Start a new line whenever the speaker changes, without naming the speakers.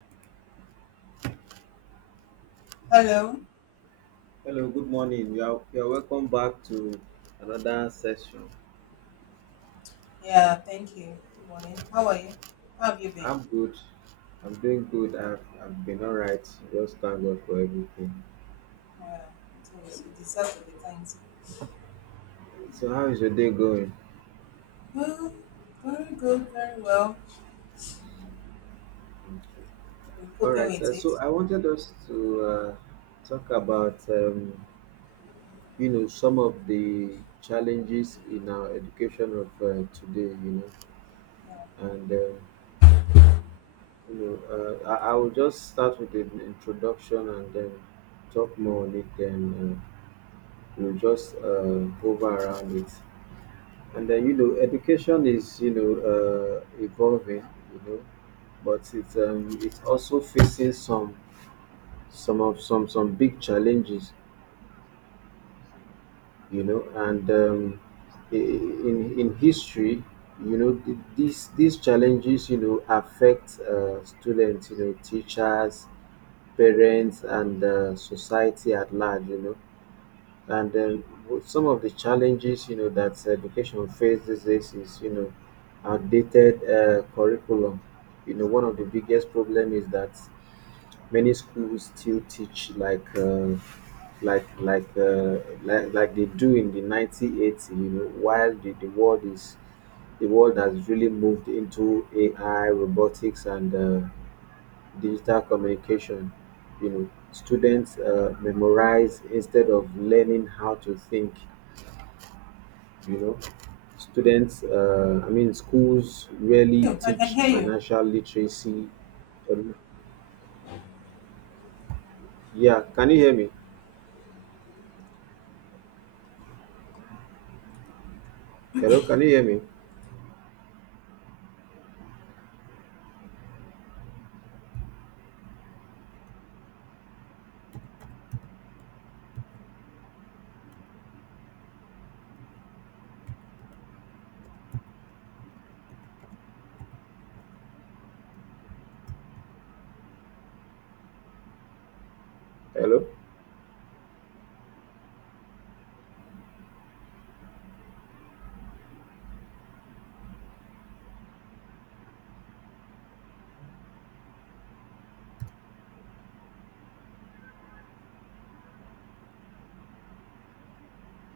Hello.
Hello, good morning. You are welcome back to another session.
Yeah, thank you. Good morning. How are you? How have you been?
I'm good. I'm doing good. I've been all right. Just thank God for everything.
Yeah, it is. You deserve to be thanked.
So, how is your day going?
Good, very good, very well.
Okay.
I've been
All
coping
right.
with it.
I wanted us to talk about, some of the challenges in our education of today, you know, and, I will just start with an introduction and then talk more on it then. You just hover around it. And then you know, education is you know evolving, you know, but it's also facing some of some big challenges, you know, and in history, you know, these challenges, you know, affect students, you know, teachers, parents, and society at large, you know. And then with some of the challenges, you know, that education faces, this is, you know, outdated curriculum. You know, one of the biggest problem is that many schools still teach like like uh, like they do in the 1980s. You know, while the world has really moved into AI, robotics, and digital communication. You know, students memorize instead of learning how to think, you know. Students I mean schools rarely
You, I can
teach
hear you.
financial literacy. um, yeah, can you hear me? Hello, can you hear me? Hello?